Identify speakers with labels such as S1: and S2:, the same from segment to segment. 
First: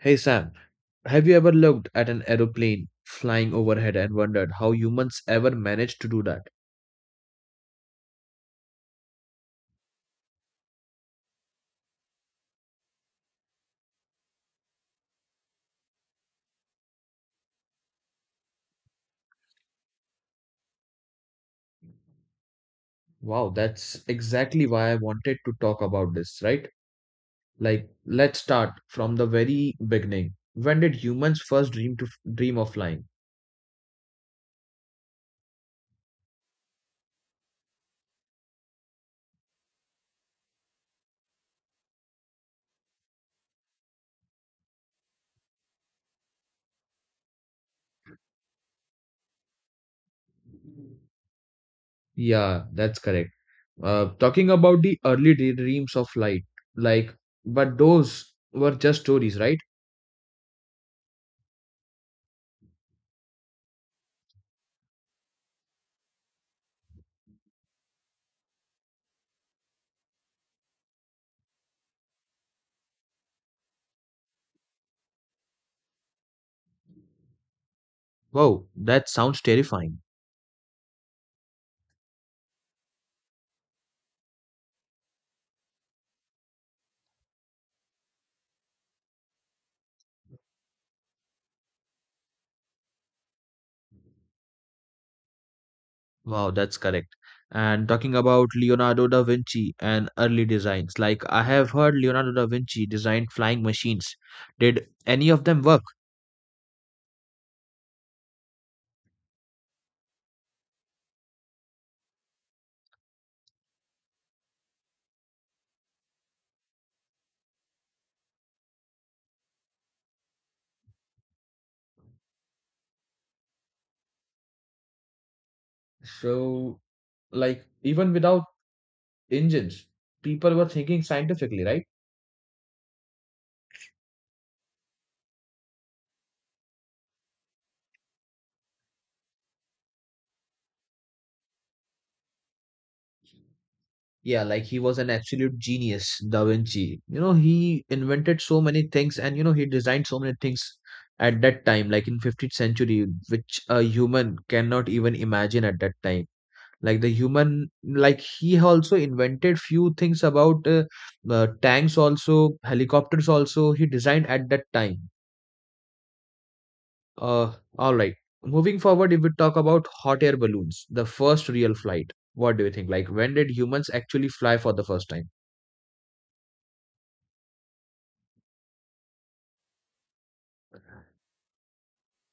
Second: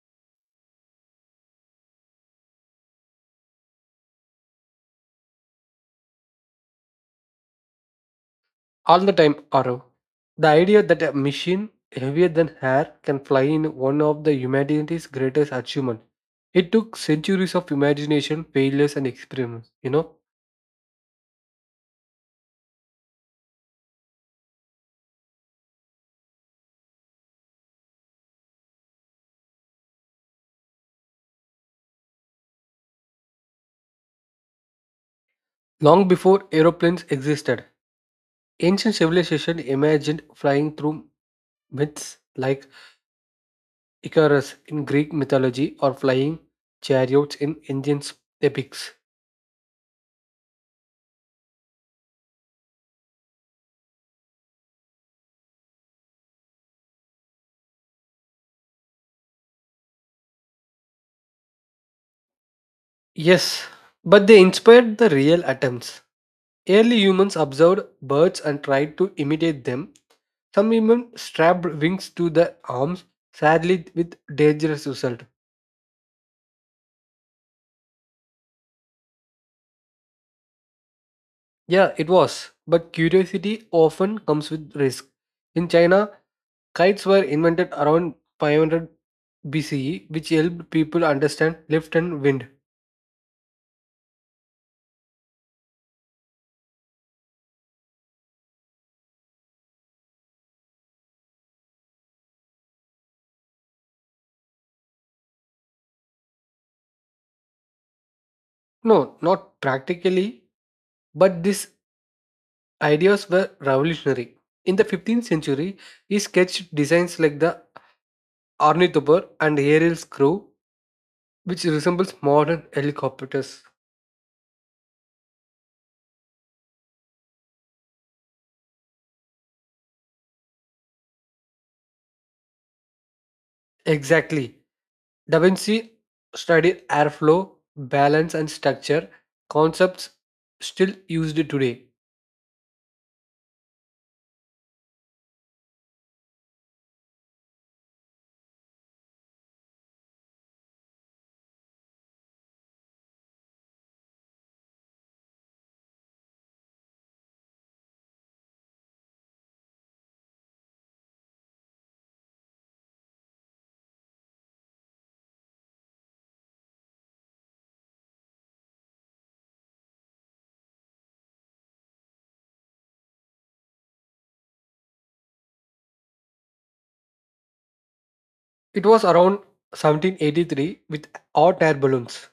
S1: Hey Sam, have you ever looked at an aeroplane flying overhead and wondered how humans ever managed to do that?
S2: All the time, Arav. The idea that a machine heavier than air can fly in one of the humanity's greatest achievements. It took centuries of imagination, failures, and experiments.
S1: Wow, that's exactly why I wanted to talk about this, right? Like, let's start from the very beginning. When did humans first dream of flying?
S2: Long before aeroplanes existed, ancient civilization imagined flying through myths like Icarus in Greek mythology or flying chariots in Indian epics.
S1: Yeah, that's correct. Talking about the early dreams of flight, like, but those were just stories, right?
S2: Yes, but they inspired the real attempts. Early humans observed birds and tried to imitate them. Some even strapped wings to their arms, sadly with dangerous result.
S1: Wow, that sounds terrifying.
S2: Yeah, it was. But curiosity often comes with risk. In China, kites were invented around 500 BCE, which helped people understand lift and wind.
S1: Wow, that's correct. And talking about Leonardo da Vinci and early designs, like I have heard Leonardo da Vinci designed flying machines. Did any of them work?
S2: No, not practically, but these ideas were revolutionary. In the 15th century, he sketched designs like the ornithopter and aerial screw, which resembles modern helicopters.
S1: So, like, even without engines, people were thinking scientifically, right?
S2: Exactly. Da Vinci studied airflow, balance, and structure, concepts still used today.
S1: Yeah, like he was an absolute genius, Da Vinci. You know, he invented so many things and you know he designed so many things at that time, like in 15th century, which a human cannot even imagine at that time. Like the human, like he also invented few things about tanks, also helicopters, also he designed at that time. uh, all right, moving forward, if we talk about hot air balloons, the first real flight, what do you think, like when did humans actually fly for the first time?
S2: It was around 1783 with hot air balloons.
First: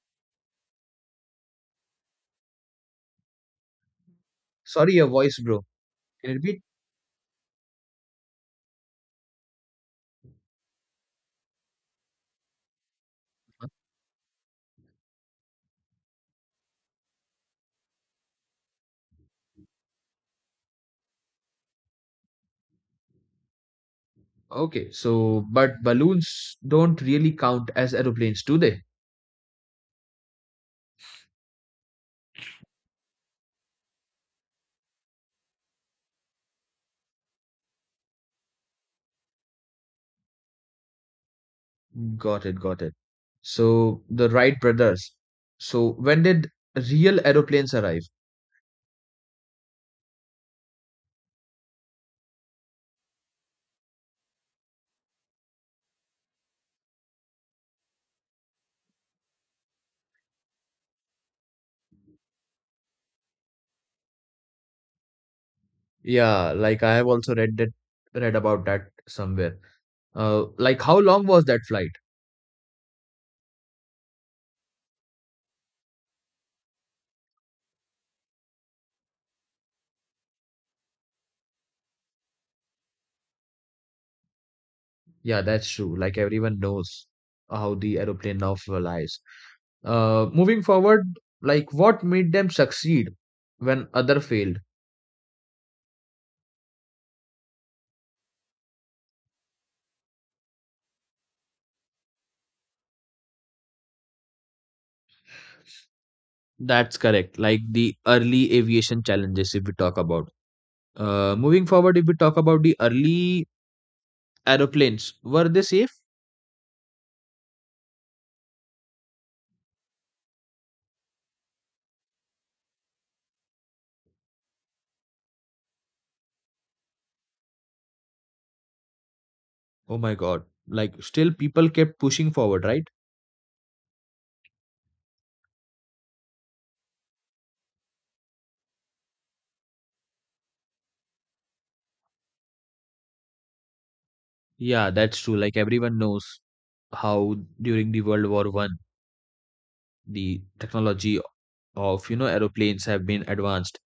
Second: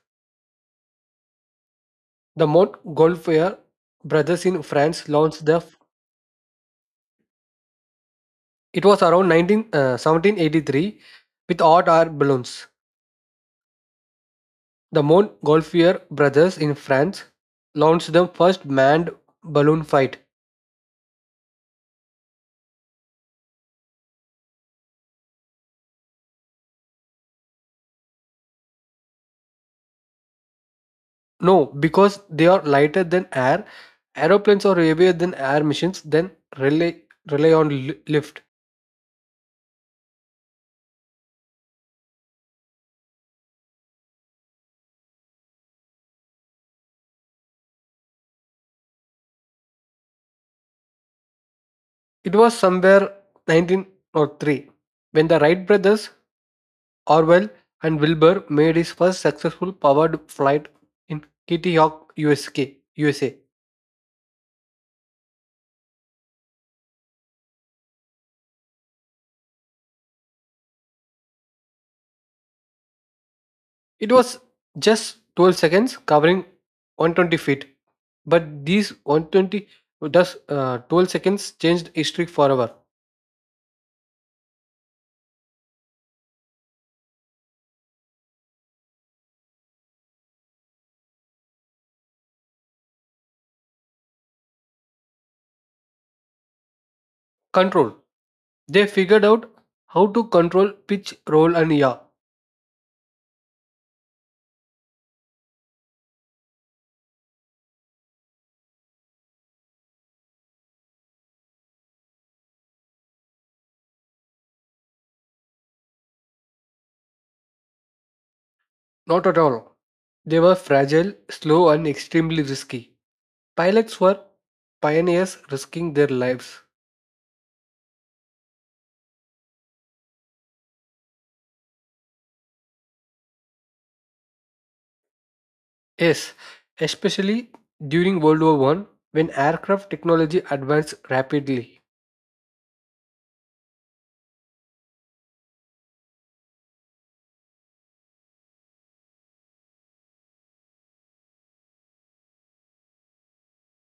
S2: The Montgolfier brothers in
S1: Sorry, your
S2: France
S1: voice,
S2: launched
S1: bro.
S2: the.
S1: Can you repeat?
S2: It was around 19, 1783 with hot air balloons. The Montgolfier brothers in France launched the first manned balloon fight.
S1: Okay, so but balloons don't really count as aeroplanes, do they?
S2: No, because they are lighter than air. Aeroplanes are heavier than air missions, then rely, rely on lift.
S1: Got it, got it. So the Wright brothers, so when did real aeroplanes arrive?
S2: It was somewhere 1903 when the Wright brothers, Orwell and Wilbur, made his first successful powered flight in Kitty Hawk, USK, USA.
S1: Yeah, like I have also read that, read about that somewhere. Like, how long was that flight?
S2: It was just 12 seconds, covering 120 feet. But these 120 thus 12 seconds changed history forever.
S1: Yeah, that's true. Like, everyone knows how the aeroplane now flies. Moving forward, like what made them succeed when other failed?
S2: Control. They figured out how to control pitch, roll, and yaw.
S1: That's correct. Like the early aviation challenges, if we talk about. Moving forward, if we talk about the early aeroplanes, were they safe?
S2: Not at all. They were fragile, slow, and extremely risky. Pilots were pioneers risking their lives.
S1: Oh my God. Like still, people kept pushing forward, right?
S2: Yes, especially during World War One, when aircraft technology advanced rapidly.
S1: Yeah, that's true. Like everyone knows how during the World War One, the technology of, you know, aeroplanes have been advanced.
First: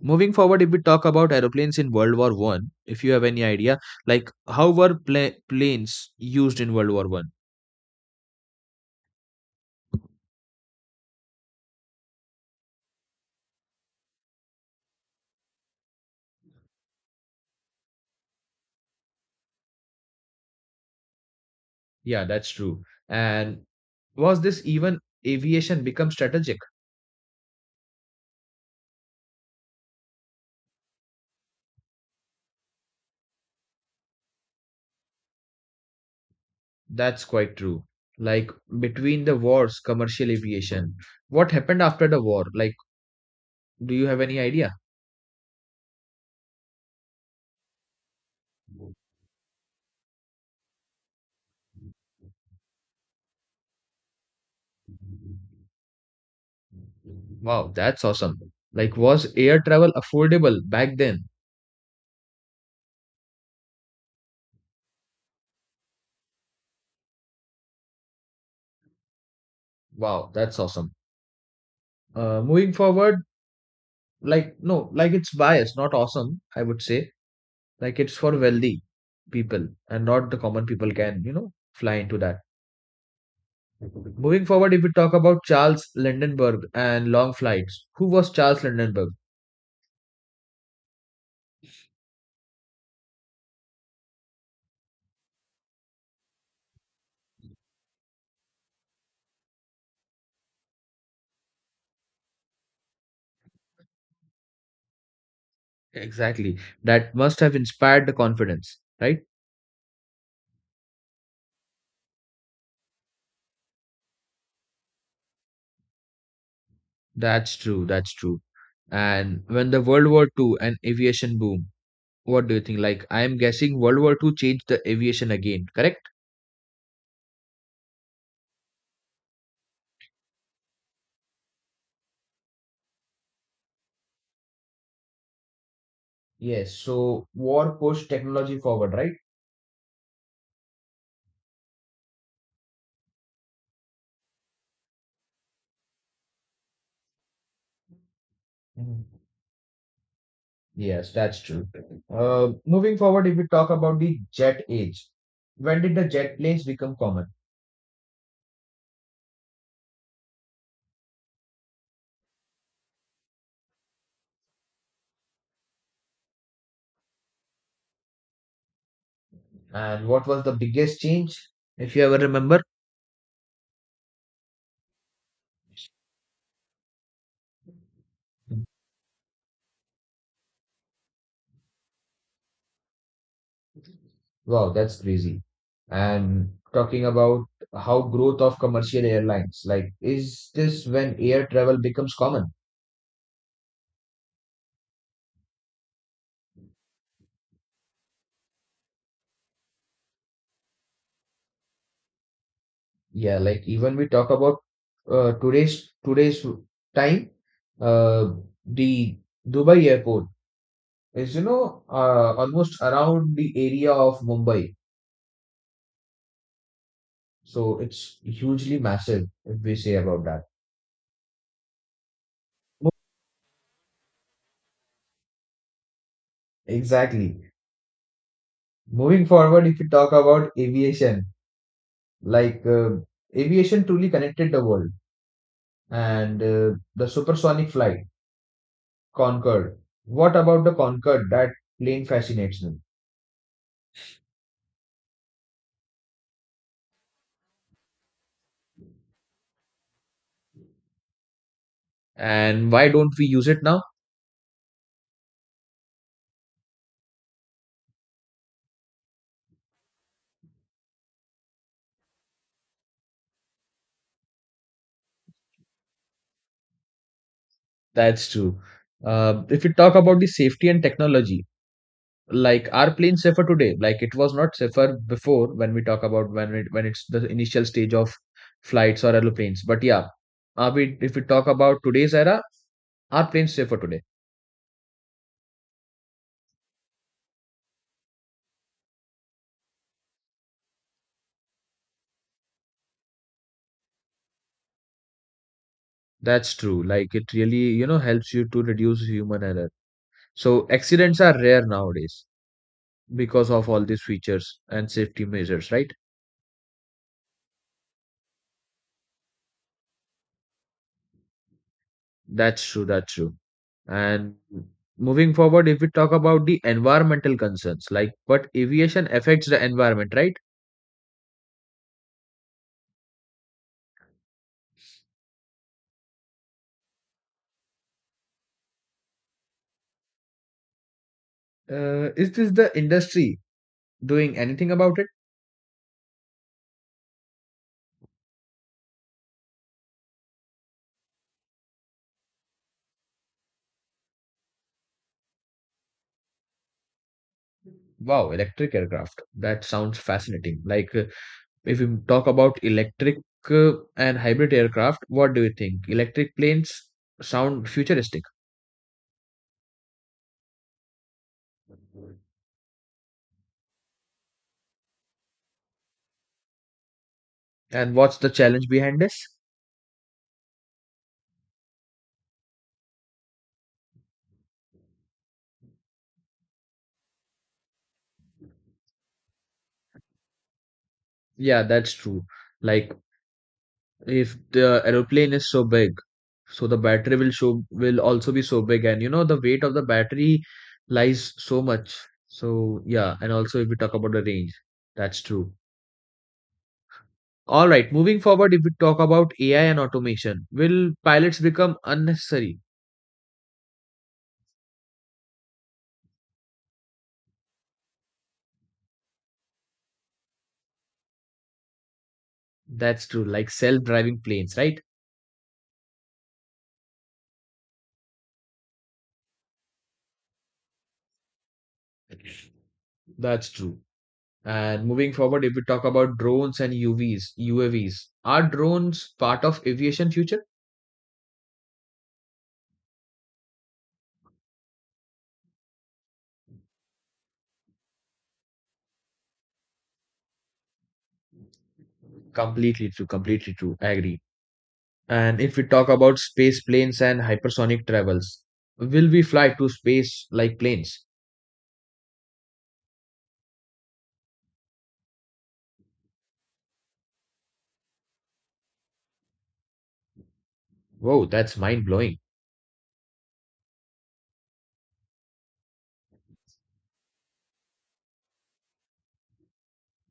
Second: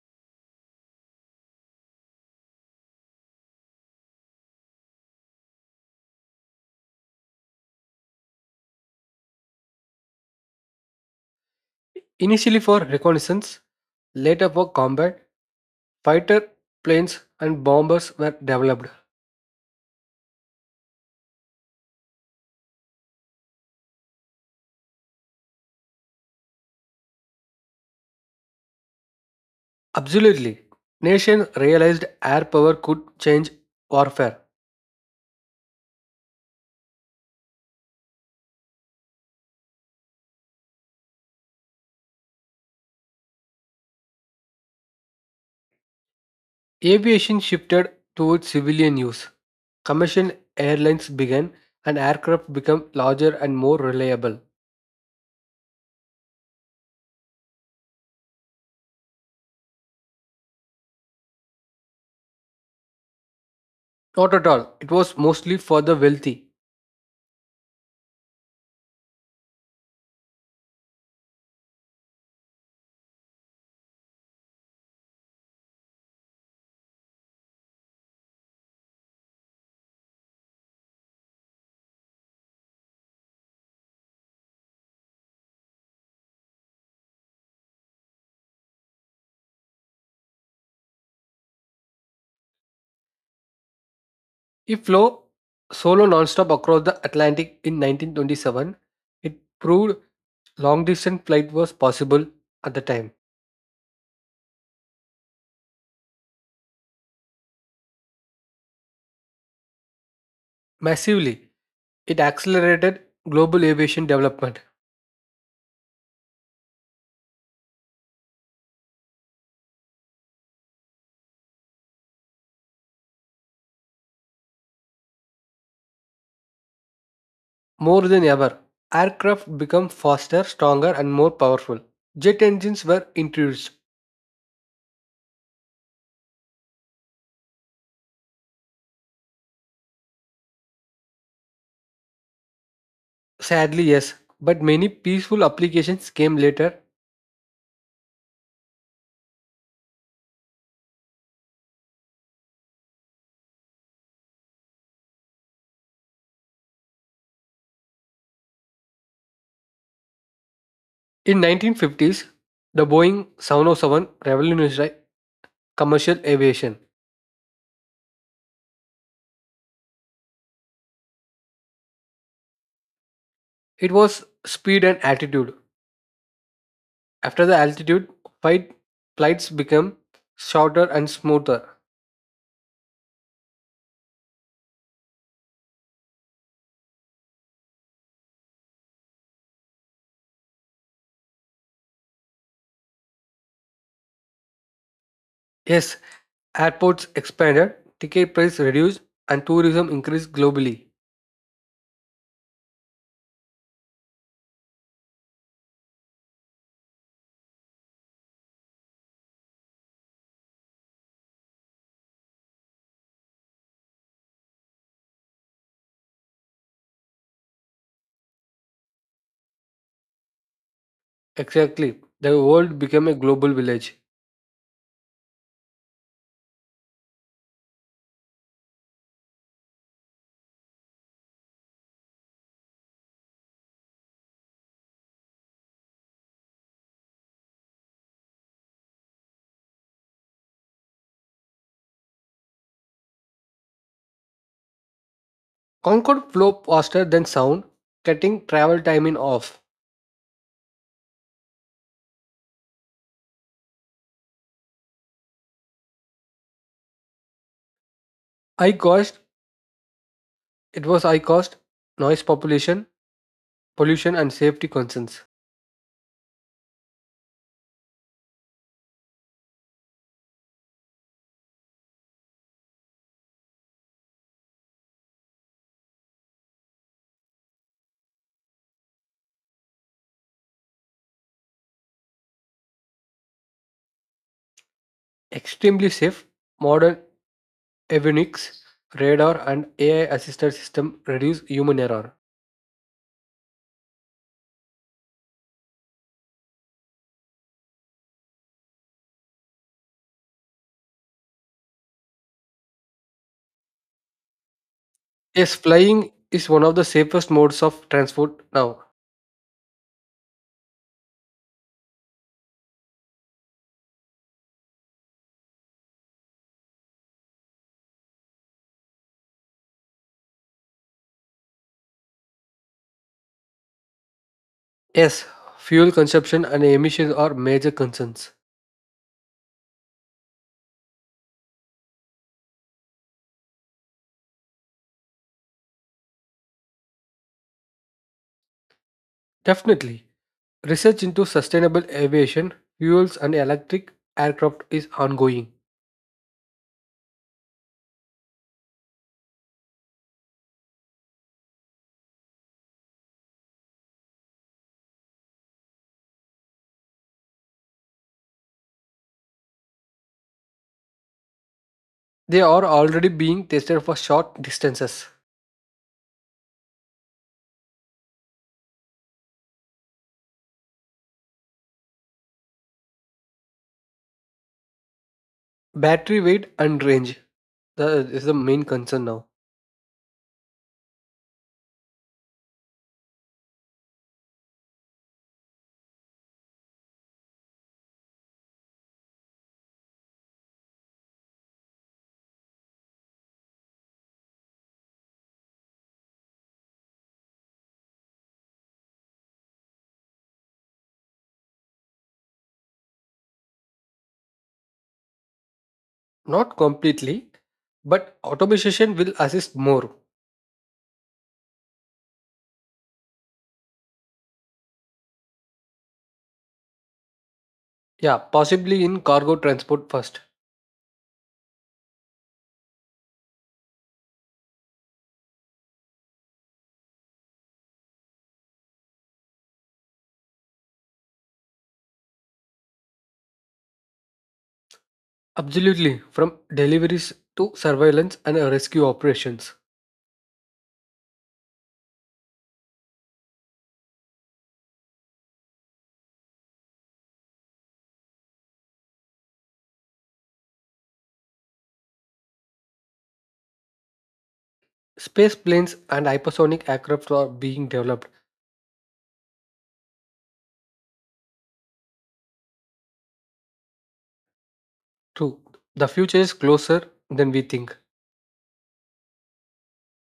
S1: Moving forward, if we talk about aeroplanes in World War One, if you have any idea, like how were planes used in World War One?
S2: Initially for reconnaissance, later for combat, fighter planes and bombers were developed.
S1: Yeah, that's true. And was this even aviation become strategic?
S2: Absolutely, nations realized air power could change warfare.
S1: That's quite true. Like, between the wars, commercial aviation. What happened after the war? Like, do you have any idea?
S2: Aviation shifted towards civilian use. Commercial airlines began, and aircraft became larger and more reliable.
S1: Wow, that's awesome. Like, was air travel affordable back then?
S2: Not at all, it was mostly for the wealthy.
S1: Wow, that's awesome. Moving forward, like, no, like it's biased, not awesome, I would say. Like, it's for wealthy people, and not the common people can, you know, fly into that. Moving forward, if we talk about Charles Lindenberg and long flights, who was Charles Lindenberg?
S2: It flew solo nonstop across the Atlantic in 1927. It proved long distance flight was possible at the time.
S1: Exactly. That must have inspired the confidence, right?
S2: Massively, it accelerated global aviation development.
S1: That's true. That's true. And when the World War Two and aviation boom, what do you think? Like, I'm guessing World War Two changed the aviation again, correct?
S2: More than ever, aircraft became faster, stronger, and more powerful. Jet engines were introduced.
S1: Yes, so war pushed technology forward, right?
S2: Sadly, yes, but many peaceful applications came later.
S1: Mhm. Yes, that's true. Moving forward, if we talk about the jet age, when did the jet planes become common?
S2: In 1950s, the Boeing 707 revolutionized commercial aviation.
S1: And what was the biggest change, if you ever remember?
S2: It was speed and altitude. After the altitude, fight, flights became shorter and smoother.
S1: Wow, that's crazy. And talking about how growth of commercial airlines, like, is this when air travel becomes common?
S2: Yes, airports expanded, ticket price reduced, and tourism increased globally.
S1: Yeah, like even we talk about today's time, uh, the Dubai airport is, you know, almost around the area of Mumbai, so it's hugely massive if we say about that.
S2: Exactly, the world
S1: Mo-
S2: became a global village.
S1: Exactly. Moving forward, if we talk about aviation, like aviation truly connected the world, and the supersonic flight, Concorde. What about the Concorde? That plane fascinates me.
S2: Concorde flew faster than sound, cutting travel time in half.
S1: And why don't we use it now?
S2: High cost It was high cost, noise population, pollution and safety concerns.
S1: That's true. If we talk about the safety and technology, like are planes safer today? Like it was not safer before, when we talk about when it's the initial stage of flights or aeroplanes. But yeah, are we if we talk about today's era, are planes safer today?
S2: Extremely safe, modern avionics, radar and AI-assisted system reduce human error.
S1: That's true. Like it really, you know, helps you to reduce human error. So accidents are rare nowadays because of all these features and safety
S2: Yes,
S1: measures, right?
S2: flying is one of the safest modes of transport now.
S1: That's true, that's true. And moving forward, if we talk about the environmental concerns, like but aviation affects the environment, right?
S2: Yes, fuel consumption and emissions are major concerns.
S1: Is this the industry doing anything about it?
S2: Definitely. Research into sustainable aviation, fuels and electric aircraft is ongoing.
S1: Wow, electric aircraft. That sounds fascinating. Like if we talk about electric and hybrid aircraft, what do you think? Electric planes sound futuristic.
S2: They are already being tested for short distances.
S1: And what's the challenge behind this?
S2: Battery weight and range. That is the main concern now.
S1: Yeah, that's true. Like, if the aeroplane is so big, so the battery will also be so big, and you know the weight of the battery lies so much. So yeah, and also if we talk about the range, that's true. All right, moving forward, if we talk about AI and automation, will pilots become unnecessary?
S2: Not completely, but automation will assist more.
S1: That's true, like self-driving planes, right?
S2: Yeah, possibly in cargo transport first.
S1: That's true. And moving forward, if we talk about drones and uvs UAVs, are drones part of aviation future?
S2: Absolutely, from deliveries to surveillance and rescue operations.
S1: Completely true, completely true, I agree. And if we talk about space planes and hypersonic travels, will we fly to space like planes?
S2: Space planes and hypersonic aircraft are being developed.
S1: Whoa, that's mind blowing.
S2: True, the future is closer than we think.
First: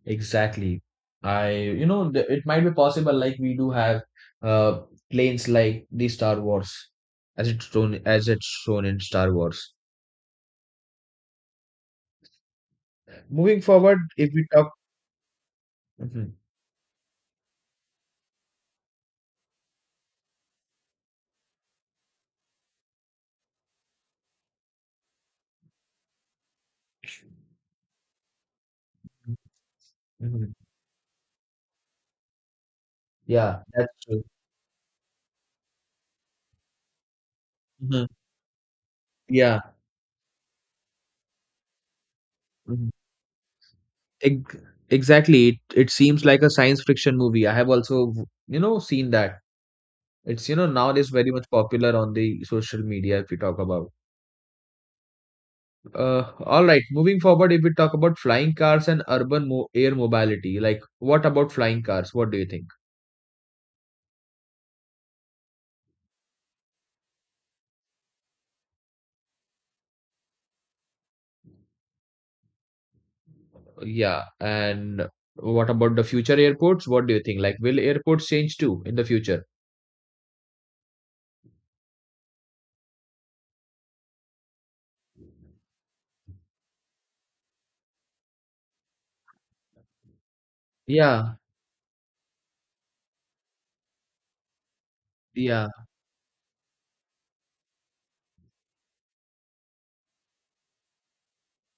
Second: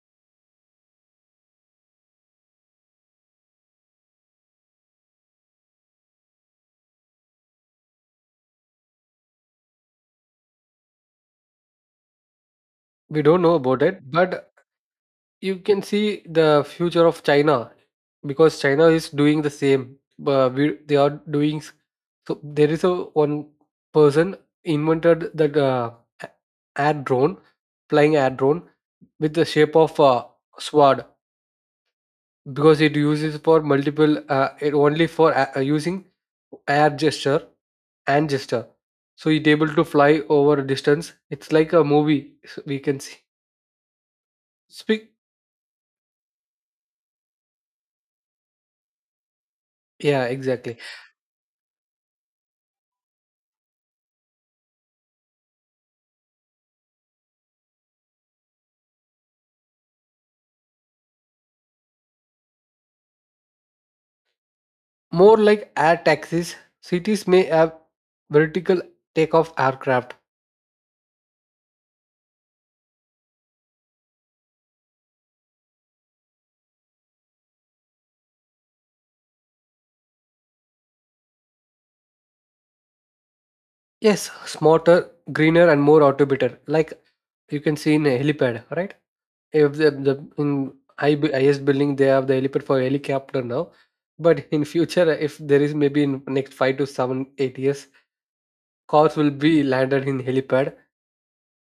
S1: Exactly. I, you know, it might be possible, like we do have uh planes like the Star Wars, as it's shown in Star Wars.
S2: We don't know
S1: Moving
S2: about
S1: forward,
S2: it,
S1: if we
S2: but
S1: talk,
S2: you can see
S1: mhm,
S2: the future of China because China is doing the same. But we, they are doing so. There is a one person invented that a- air drone, flying air drone with the shape of a
S1: mhm.
S2: sword because it uses for
S1: Yeah, that's
S2: multiple.
S1: true.
S2: It only for using air gesture
S1: Mhm.
S2: and gesture. So it
S1: Yeah,
S2: able to fly over a distance. It's like a movie. We
S1: mhm.
S2: can see.
S1: Ex-
S2: Speak.
S1: exactly. It seems like a science fiction movie. I have also, you know, seen that.
S2: Yeah,
S1: It's, you know,
S2: exactly.
S1: nowadays very much popular on the social media if we talk about. All right, moving forward, if we talk about flying cars and urban mo air mobility, like what about flying cars? What do you think?
S2: More like air taxis, cities may have vertical takeoff aircraft.
S1: Yeah, and what about the future airports? What do you think? Like, will airports change too in the future?
S2: Yes, smarter, greener, and more automated. Like you can see in a helipad, right? If the, the in
S1: Yeah,
S2: highest building they have the helipad for helicopter now, but in future, if there
S1: yeah.
S2: is maybe in next 5 to 7, 8 years, cars will be landed in helipad.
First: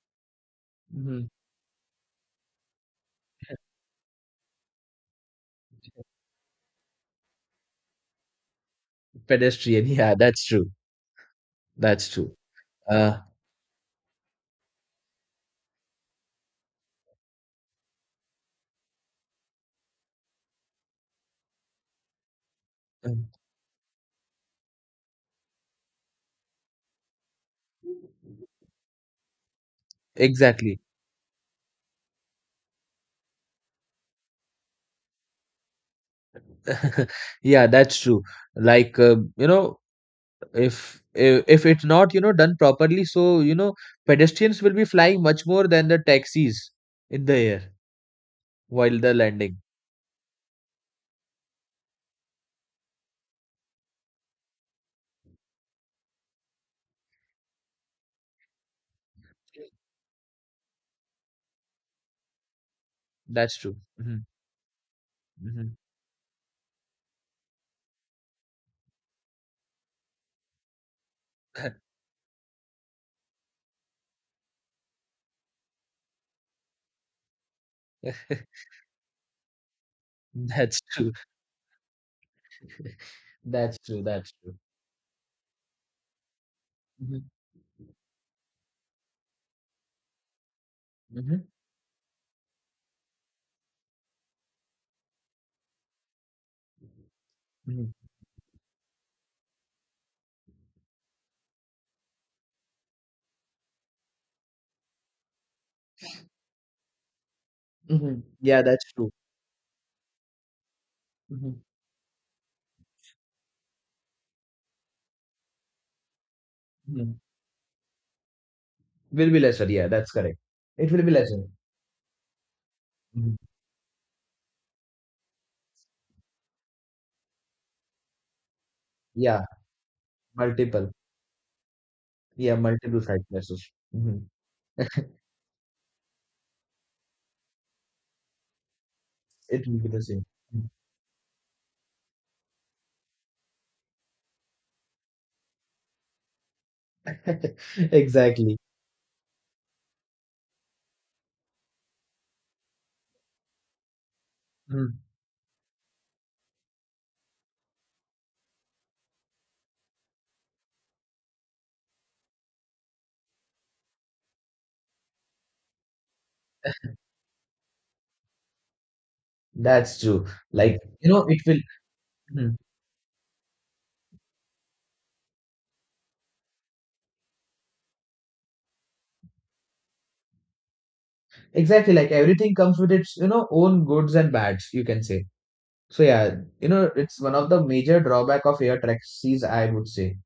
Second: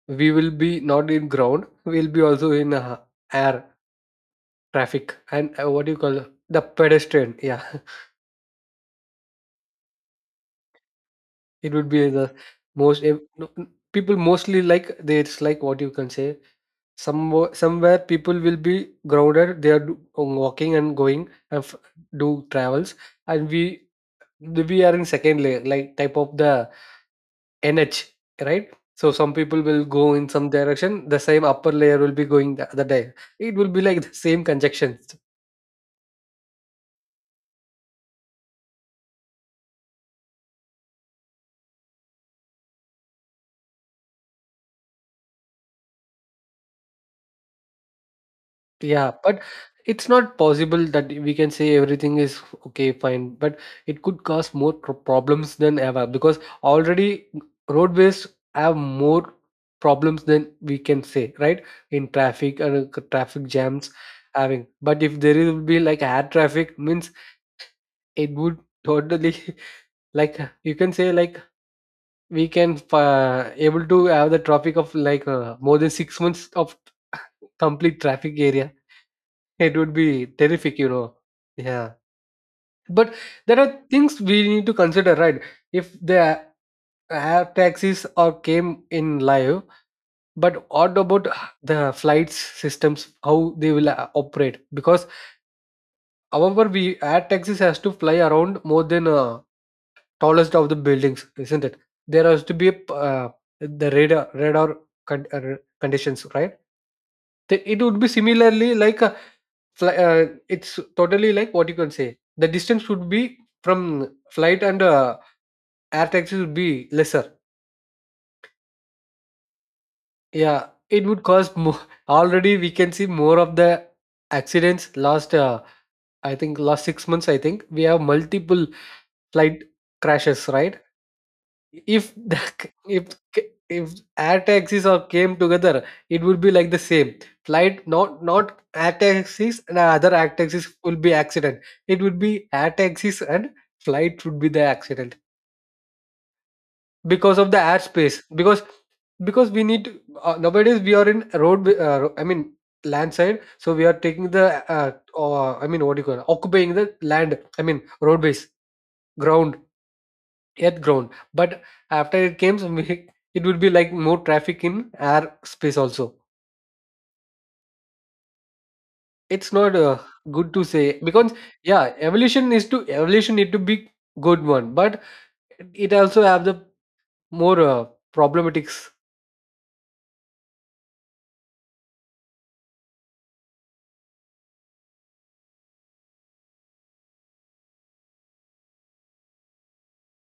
S2: We will be not in
S1: Mhm.
S2: ground. We'll be also in air traffic and what do you call the pedestrian? Yeah.
S1: Pedestrian, yeah, that's true.
S2: It would be
S1: That's
S2: the
S1: true.
S2: most
S1: Uh,
S2: ev- no, n- people mostly like they it's like what you can say some somewhere people will be grounded they are walking and going and do travels
S1: mm,
S2: and we are in second layer like type of the NH, right? So some people will go in some
S1: exactly.
S2: direction, the same upper layer will be going the other day. It will be like the same conjections.
S1: Yeah, that's true. Like, you know, if it's not, you know, done properly, so you know pedestrians will be flying much more than the taxis in the air while
S2: Yeah,
S1: they're
S2: but
S1: landing.
S2: it's not possible that we can say everything is okay, fine, but it could cause more problems than ever because already roadways have more problems than we can say, right? In traffic and traffic
S1: That's true.
S2: jams
S1: Hmm.
S2: having. But if there will
S1: Hmm.
S2: be like air traffic, means it would totally like you can say like we can able to have the traffic of like more than 6 months of complete traffic area. It would be terrific,
S1: That's
S2: you
S1: true.
S2: know. Yeah. But there are
S1: That's true,
S2: things
S1: that's
S2: we
S1: true.
S2: need to consider, right? If the
S1: Hmm.
S2: air taxis or came in live, but what about
S1: Hmm.
S2: the flights systems, how they will operate? Because however, we air taxis has to
S1: Hmm.
S2: fly around more than tallest of the buildings, isn't it? There has to be a, the radar conditions, right? It would be
S1: Hmm. Yeah,
S2: similarly
S1: that's
S2: like
S1: true.
S2: Fly it's totally like
S1: Hmm.
S2: what you can say. The distance should be from flight and air taxi would be
S1: Hmm.
S2: lesser.
S1: Will be lesser, yeah, that's correct.
S2: Yeah,
S1: It will
S2: it
S1: be
S2: would
S1: lesser.
S2: cause more. Already we can see
S1: Mhm.
S2: more of the accidents last. I think last 6 months. I think we have multiple
S1: Yeah,
S2: flight crashes, right?
S1: multiple.
S2: if the
S1: Yeah, multiple
S2: if
S1: side classes.
S2: if
S1: Hmm.
S2: air taxis all came together, it would be like the same flight, not air taxis
S1: It
S2: and
S1: will be the
S2: other
S1: same.
S2: air taxis will be accident. It would be air taxis and flight would be the accident because of the airspace
S1: Exactly.
S2: because we need nowadays we are in road I mean land side, so we are taking the
S1: Mm-hmm.
S2: I mean what do you call it? Occupying the land, I mean roadways, ground, Earth ground. But after it came, it would be like more traffic in air space also. It's not
S1: That's true.
S2: good to
S1: Like,
S2: say
S1: you know,
S2: because
S1: it will.
S2: yeah,
S1: Hmm.
S2: evolution need to be good one, but it also have the more problematics.
S1: Exactly, like everything comes with its, you know, own goods and bads, you can say. So yeah, you know, it's one of the major drawback of air taxis, I would say.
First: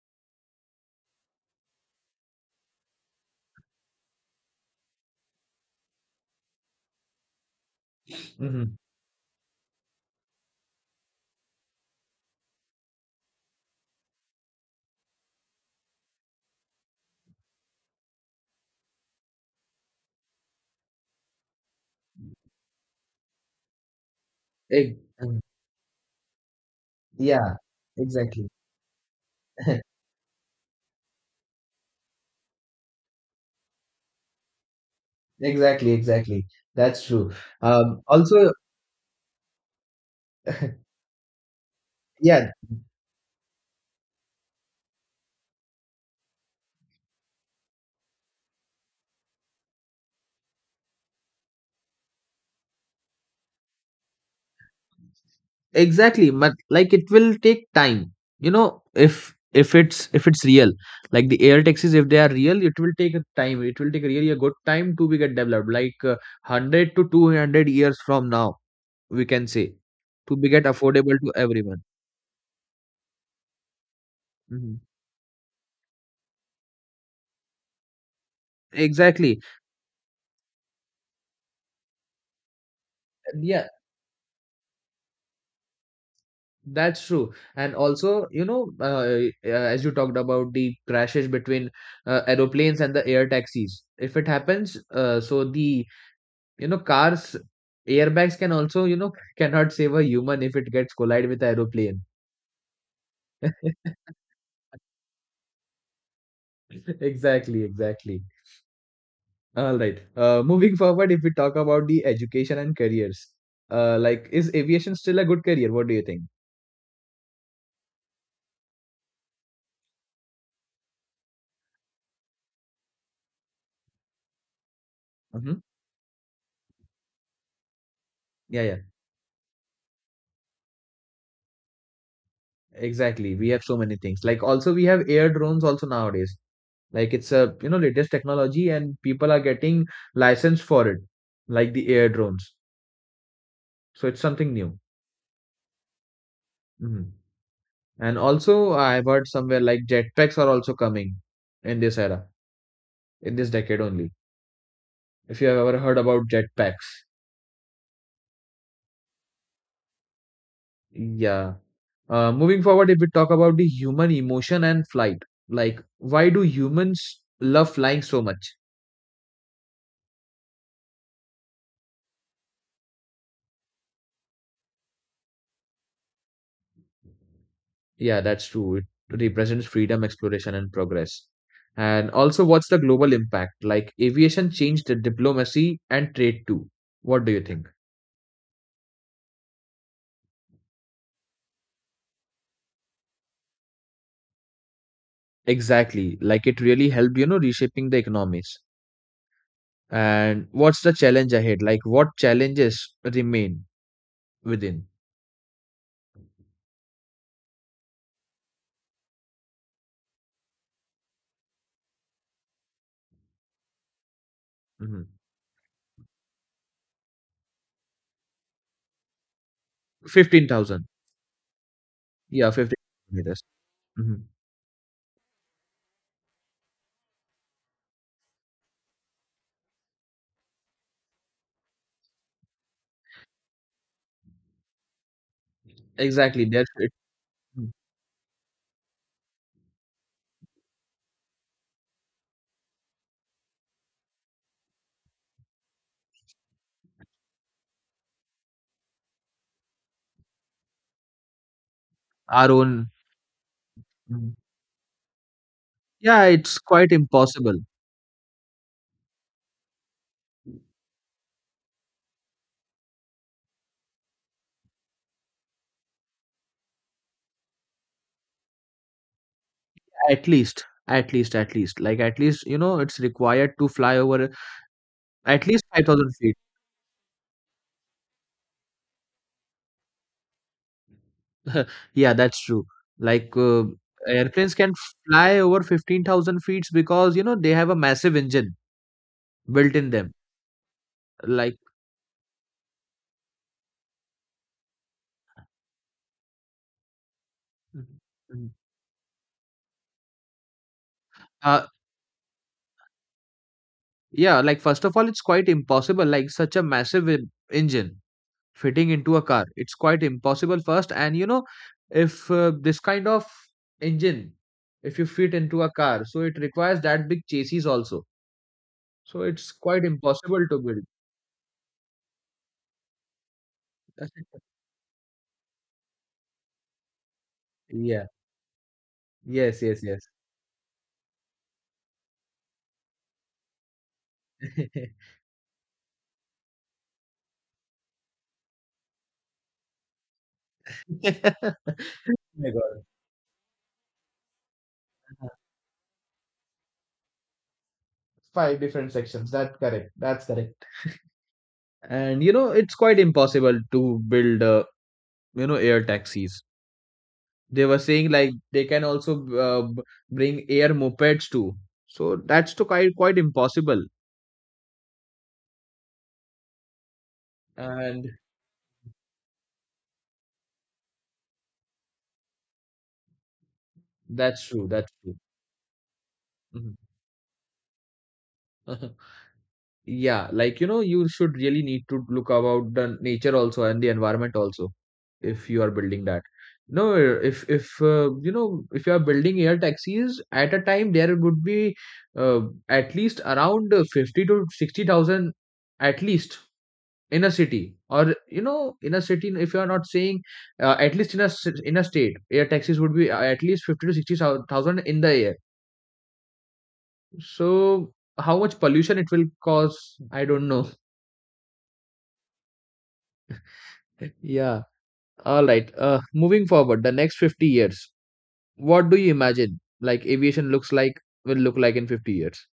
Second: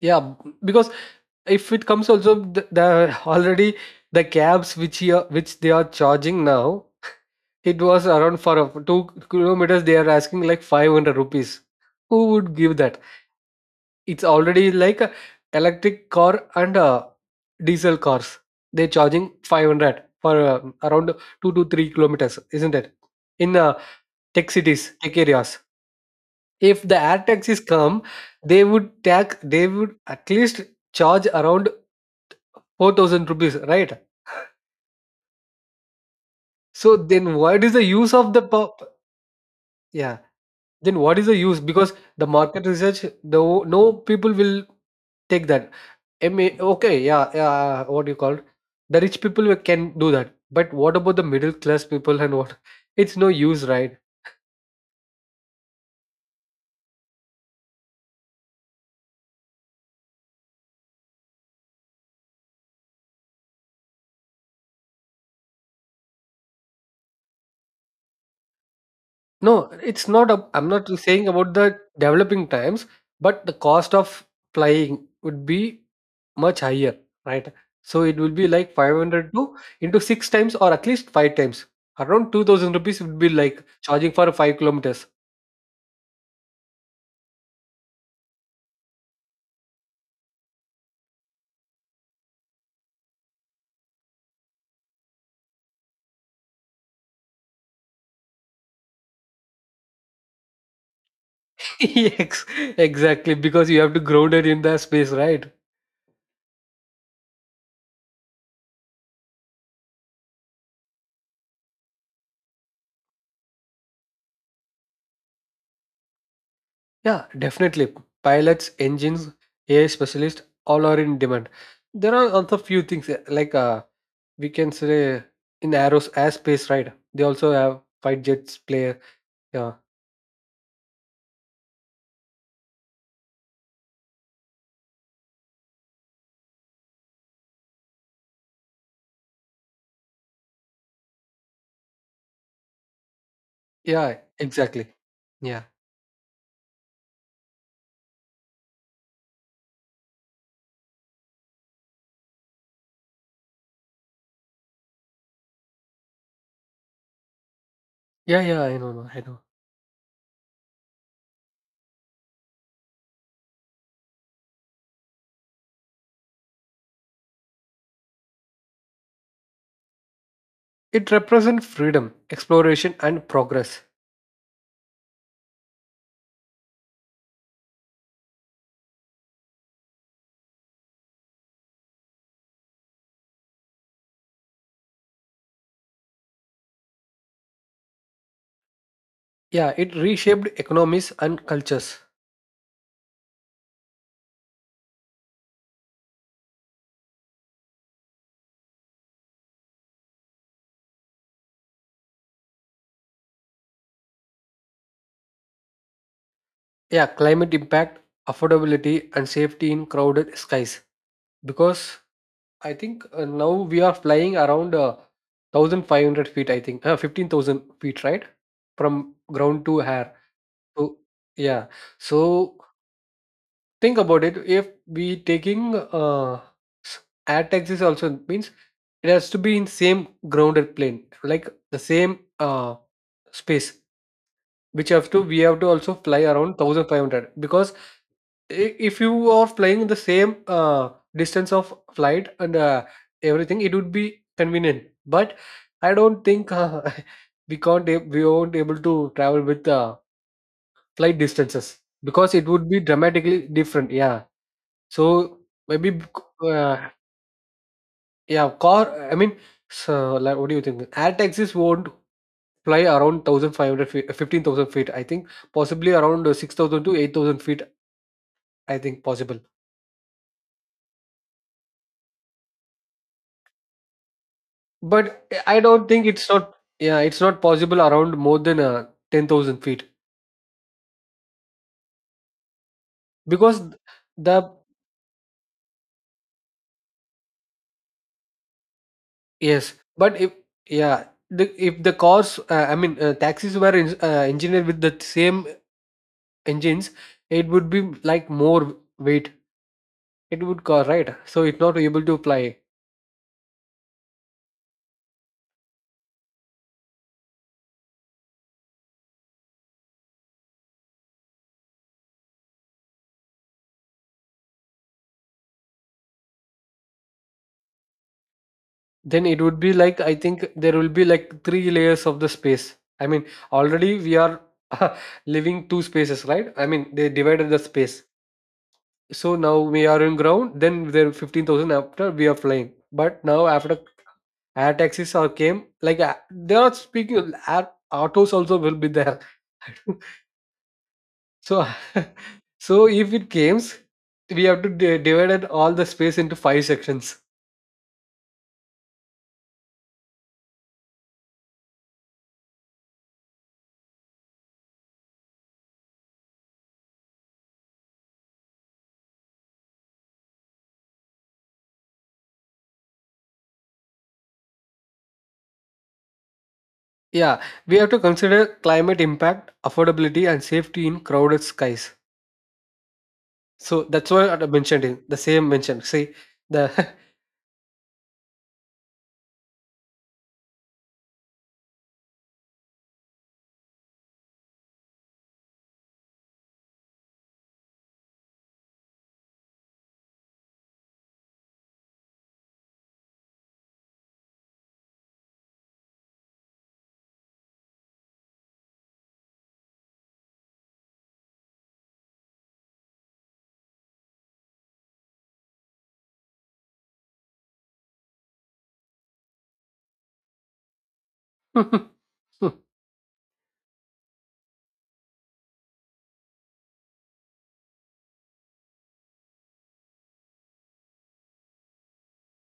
S2: Yeah, because if it comes also the already the cabs which here which they are charging now, it was around for
S1: Mm-hmm.
S2: 2 kilometers they are asking like 500 rupees. Who would give that? It's already like a electric car and diesel cars. They're charging 500 for around 2 to 3 kilometers, isn't it? In tech cities, tech areas. If the air
S1: Yeah,
S2: taxis come,
S1: exactly.
S2: they would they would at least charge around 4,000 rupees, right?
S1: Exactly, exactly.
S2: So
S1: That's true.
S2: then what is the use of the
S1: Also,
S2: pop? Yeah. Then what is the use? Because the
S1: yeah,
S2: market research, though, no people will take that. I mean, okay, yeah, yeah. What do you call it? The rich people we can do that, but what about the middle class people and what? It's no use, right?
S1: exactly. But like, it will take time, you know, if if it's real, like the air taxis, if they are real, it will take a time, it will take really a good time to be get developed, like 100 to 200 years from now, we can
S2: No,
S1: say,
S2: it's not.
S1: to
S2: A,
S1: be get
S2: I'm not
S1: affordable
S2: saying
S1: to
S2: about the
S1: everyone.
S2: developing times, but the cost of
S1: Mhm.
S2: flying would be much higher, right? So it will be like 500
S1: Exactly.
S2: to into six times or at least five times. Around 2,000 rupees would be like
S1: Yeah,
S2: charging for 5 kilometers.
S1: that's true. And also, you know, as you talked about the crashes between aeroplanes and the air taxis, if it happens, so the, you know, cars, airbags can also, you know, cannot save a human if it gets collide with aeroplane.
S2: Yes, exactly. Because you have to ground it in the space, right?
S1: Exactly, exactly. All right. Moving forward, if we talk about the education and careers, like is aviation still a good career? What do you think?
S2: Yeah, definitely. Pilots, engines, AI specialists, all are in demand. There are also few things like we can say
S1: Hmm.
S2: in aeros airspace, right? They also have fight jets
S1: Yeah, yeah.
S2: player. Yeah,
S1: Exactly. We have so many things. Like, also we have air drones also nowadays. Like, it's a, you know, latest technology, and people are getting licensed for it, like the air drones. So
S2: yeah,
S1: it's something new.
S2: exactly. Yeah,
S1: Mhm. And also, I've heard somewhere like jetpacks are also coming in this era, in this decade only. If you have ever heard about jetpacks,
S2: yeah, yeah. I know.
S1: yeah. Moving forward, if we talk about the human emotion and flight, like why do humans love flying so much?
S2: It represents freedom, exploration, and progress.
S1: Yeah, that's true. It represents freedom, exploration, and progress. And also, what's the global impact? Like, aviation changed the diplomacy and trade too. What do you think?
S2: Yeah, it reshaped economies and cultures.
S1: Exactly. Like it really helped, you know, reshaping the economies. And what's the challenge ahead? Like, what challenges remain within?
S2: Yeah, climate impact, affordability, and safety in crowded skies. Because I think now we are flying around
S1: Mhm.
S2: 1,500 feet, I think, 15,000 feet, right? From ground to air.
S1: 15,000.
S2: So, yeah.
S1: Yeah,
S2: So,
S1: 15 meters.
S2: think about
S1: Mhm.
S2: it. If we taking s- air taxis also means it has to be in same grounded plane, like the same space, which have to we have to also fly
S1: Exactly.
S2: around
S1: That's it.
S2: 1,500
S1: Mhm.
S2: because if you are flying the same distance of flight and everything, it would be convenient. But I don't think we can't ab- we won't able to travel with flight distances because it
S1: Our
S2: would be
S1: own.
S2: dramatically different. Yeah,
S1: Mhm.
S2: so maybe
S1: Yeah, it's quite impossible.
S2: yeah car, I mean, so like what do you think? Air taxis won't fly around 1,500 feet, 15,000 feet, I think. Possibly around 6,000 to 8,000 feet, I think possible.
S1: At least, at least, at least. Like, at least, you know, it's required to fly over
S2: But
S1: at
S2: I
S1: least
S2: don't think
S1: 5,000
S2: it's
S1: feet.
S2: not, yeah, it's not possible around more than 10,000 feet
S1: Yeah, that's true. Like,
S2: because the
S1: airplanes can fly over 15,000 feet because, you know, they have a massive engine
S2: yes,
S1: built in them.
S2: but if yeah, the
S1: Like,
S2: if the cars I mean taxis were en engineered with the same engines, it would be like
S1: mhm.
S2: more weight. It would car, right? So it's
S1: Uh,
S2: not able to fly.
S1: yeah, like first of all, it's quite impossible. Like, such a massive engine fitting into a car, it's quite impossible first. And you know, if this kind of engine, if you fit into a car, so it requires that big chassis also. So
S2: Then it
S1: it's
S2: would be
S1: quite
S2: like I
S1: impossible
S2: think
S1: to
S2: there
S1: build.
S2: will be like three layers of the space. I mean, already
S1: That's
S2: we are
S1: it.
S2: living two spaces, right? I mean, they divided the space.
S1: Yeah.
S2: So now
S1: Yes. Yes.
S2: we
S1: Yes.
S2: are in ground, then there 15,000 after we are flying. But now after air taxis are came, they are speaking air autos also will be there. So
S1: Oh my God.
S2: so if it comes, we have to divide it all the space into five sections.
S1: Five different sections. That's correct. That's correct. And you know, it's quite impossible to build, you know, air taxis. They were saying like they can also bring air mopeds too. So that's to quite quite impossible.
S2: Yeah, we have to
S1: And
S2: consider climate impact, affordability, and safety in crowded skies. So that's why I
S1: that's true.
S2: mentioned
S1: That's
S2: it. The
S1: true.
S2: same mentioned. See
S1: Mhm.
S2: the
S1: Yeah, like you know, you should really need to look about the nature also and the environment also if you are building that. No, if you know, if you are building air taxis at a time, there would be uh, at least around fifty to sixty thousand, at least in a city, or you know, in a city if you are not saying, at least in a in a state, air taxis would be at least 50 to 60,000 in the air. So how much pollution it will cause, I don't know. Yeah. All right, moving forward, the next 50 years, what do you imagine, like aviation looks like will look like in 50 years?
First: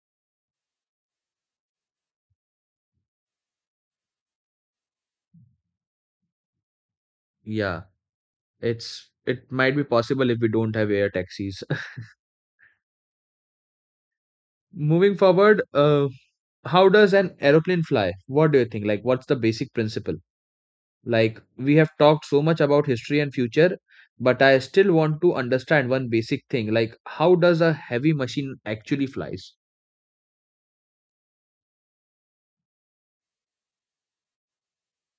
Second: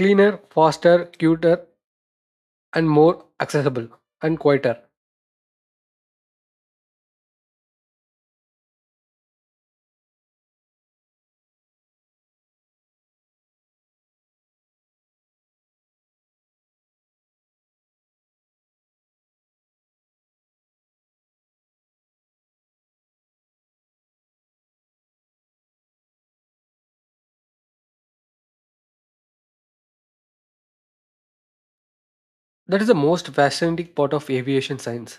S2: cleaner, faster, cuter, and more accessible and quieter.
S1: Yeah, it's, it might be possible if we don't have air taxis. Moving forward, how does an aeroplane fly? What do you think? Like, what's the basic principle? Like, we have talked so much about history and future, but I still want to understand one basic thing, like how does a heavy machine actually flies?
S2: That is the most fascinating part of aviation science.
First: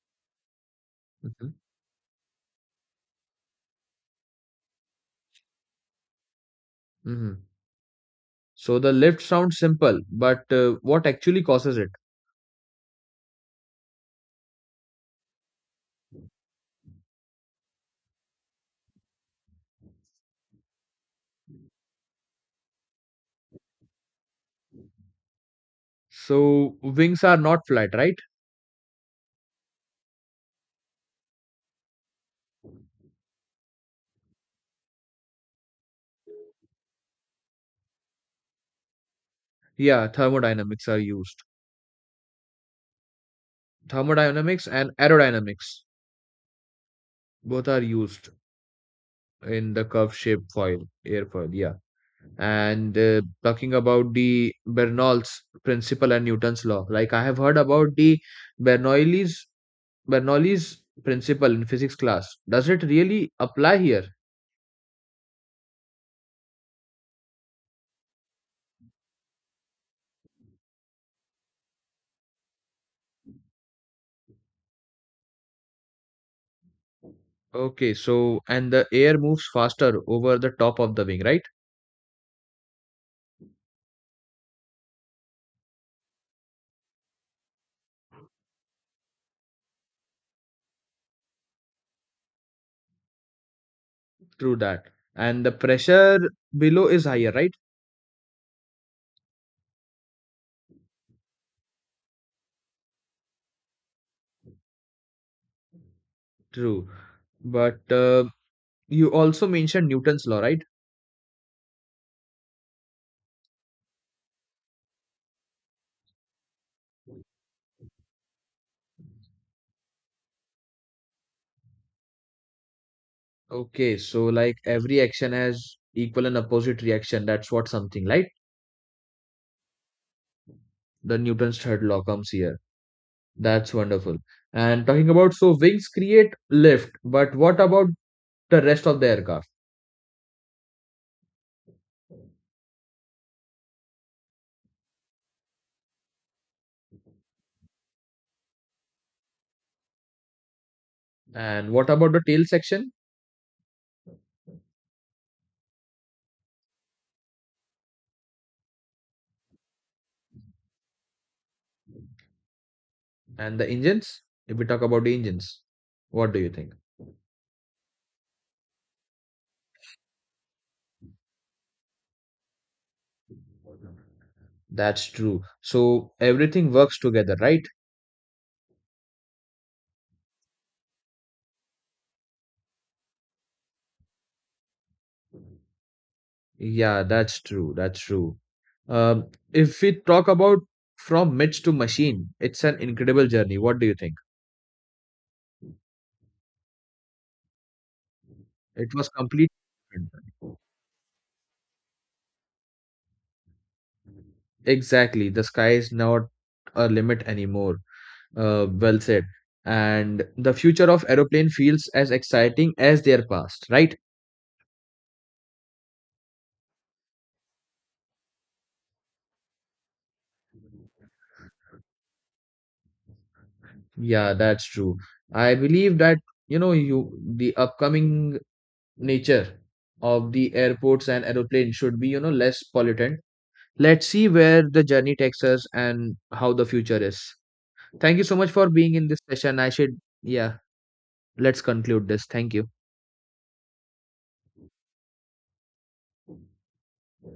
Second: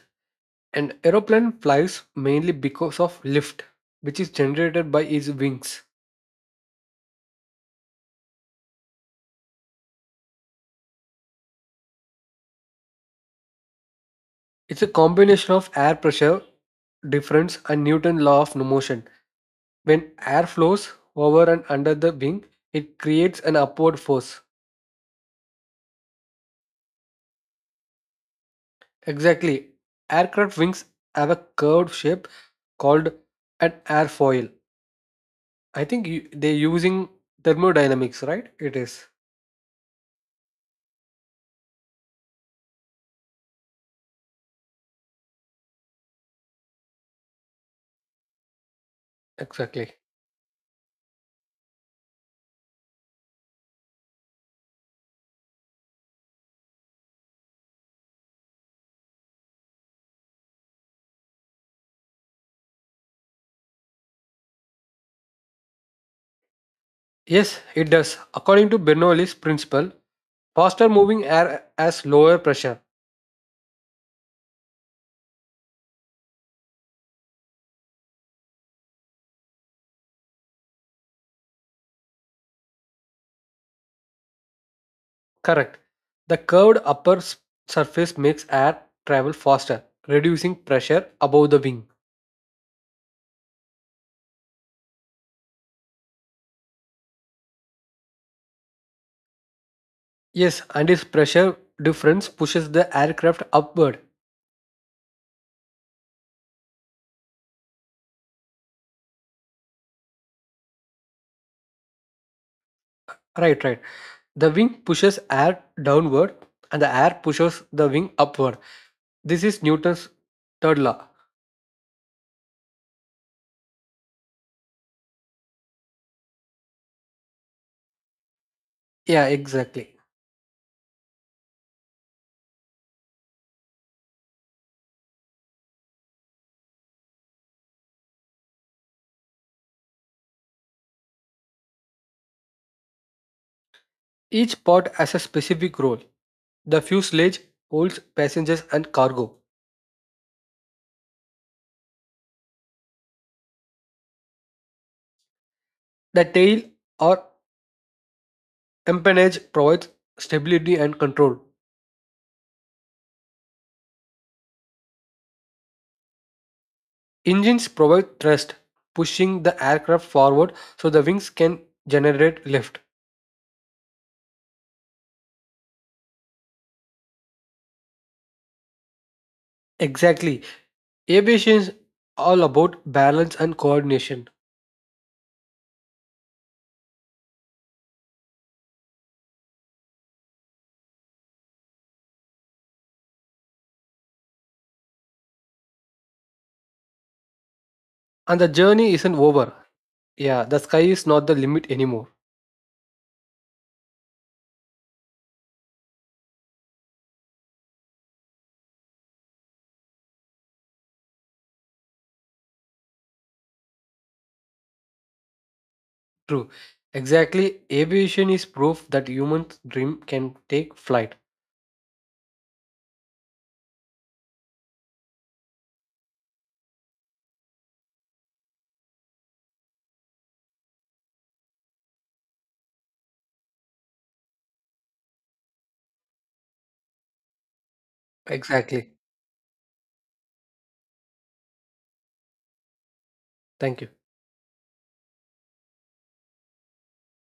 S2: An
S1: Hmm.
S2: aeroplane flies mainly because of lift, which is generated by its wings.
S1: Hmm. So the lift sounds simple, but what actually causes it?
S2: It's a combination of air pressure difference and Newton's law of motion. When air flows over and under the wing, it creates an upward force.
S1: So wings are not flat, right?
S2: Exactly. Aircraft wings have a curved shape called an airfoil. I think you, they're using thermodynamics, right? It is.
S1: Yeah, thermodynamics are used. Thermodynamics and aerodynamics both are used. In the
S2: Exactly.
S1: curve shaped foil, airfoil, yeah. And talking about the Bernoulli's principle and Newton's law, like I have heard about the Bernoulli's Bernoulli's principle in physics class. Does it really apply here?
S2: Yes, it does. According to Bernoulli's principle, faster moving air has lower pressure.
S1: Okay, so and the air moves faster over the top of the wing, right?
S2: Correct. The curved upper surface makes air travel faster, reducing pressure above the wing.
S1: True that. And the pressure below is higher, right?
S2: Yes, and this pressure difference pushes the aircraft upward.
S1: True. But you also mentioned Newton's law, right?
S2: Right, right. The wing pushes air downward and the air pushes the wing upward. This is Newton's third law.
S1: Okay, so like every action has equal and opposite reaction. That's what something, like
S2: Yeah, exactly.
S1: the Newton's third law comes here. That's wonderful. And talking about, so wings create lift, but what about the rest of the aircraft?
S2: Each part has a specific role. The fuselage holds passengers and cargo.
S1: And what about the tail section
S2: The tail or empennage provides stability and control.
S1: and the engines? If we talk about the engines, what do you think?
S2: Engines provide thrust, pushing the aircraft forward so the wings can generate lift.
S1: That's true. So everything works together, right?
S2: Exactly. Aviation is all about balance and coordination.
S1: Yeah, that's true. That's true. If we talk about from myths to machine, it's an incredible journey. What do you think?
S2: And the
S1: It
S2: journey
S1: was
S2: isn't over.
S1: completely different.
S2: Yeah, the sky is not the limit anymore.
S1: Exactly. The sky is not a limit anymore. Well said. And the future of aeroplane feels as exciting as their past, right?
S2: True. Exactly. Aviation is proof that humans' dream can take flight.
S1: Yeah, that's true. I believe that, you know, you the upcoming nature of the airports and aeroplane should be, you know, less pollutant. Let's see where the journey takes us and how the future is. Thank you so much for
S2: Exactly.
S1: being in this session. I should, yeah, let's conclude this. Thank you.
S2: Thank you.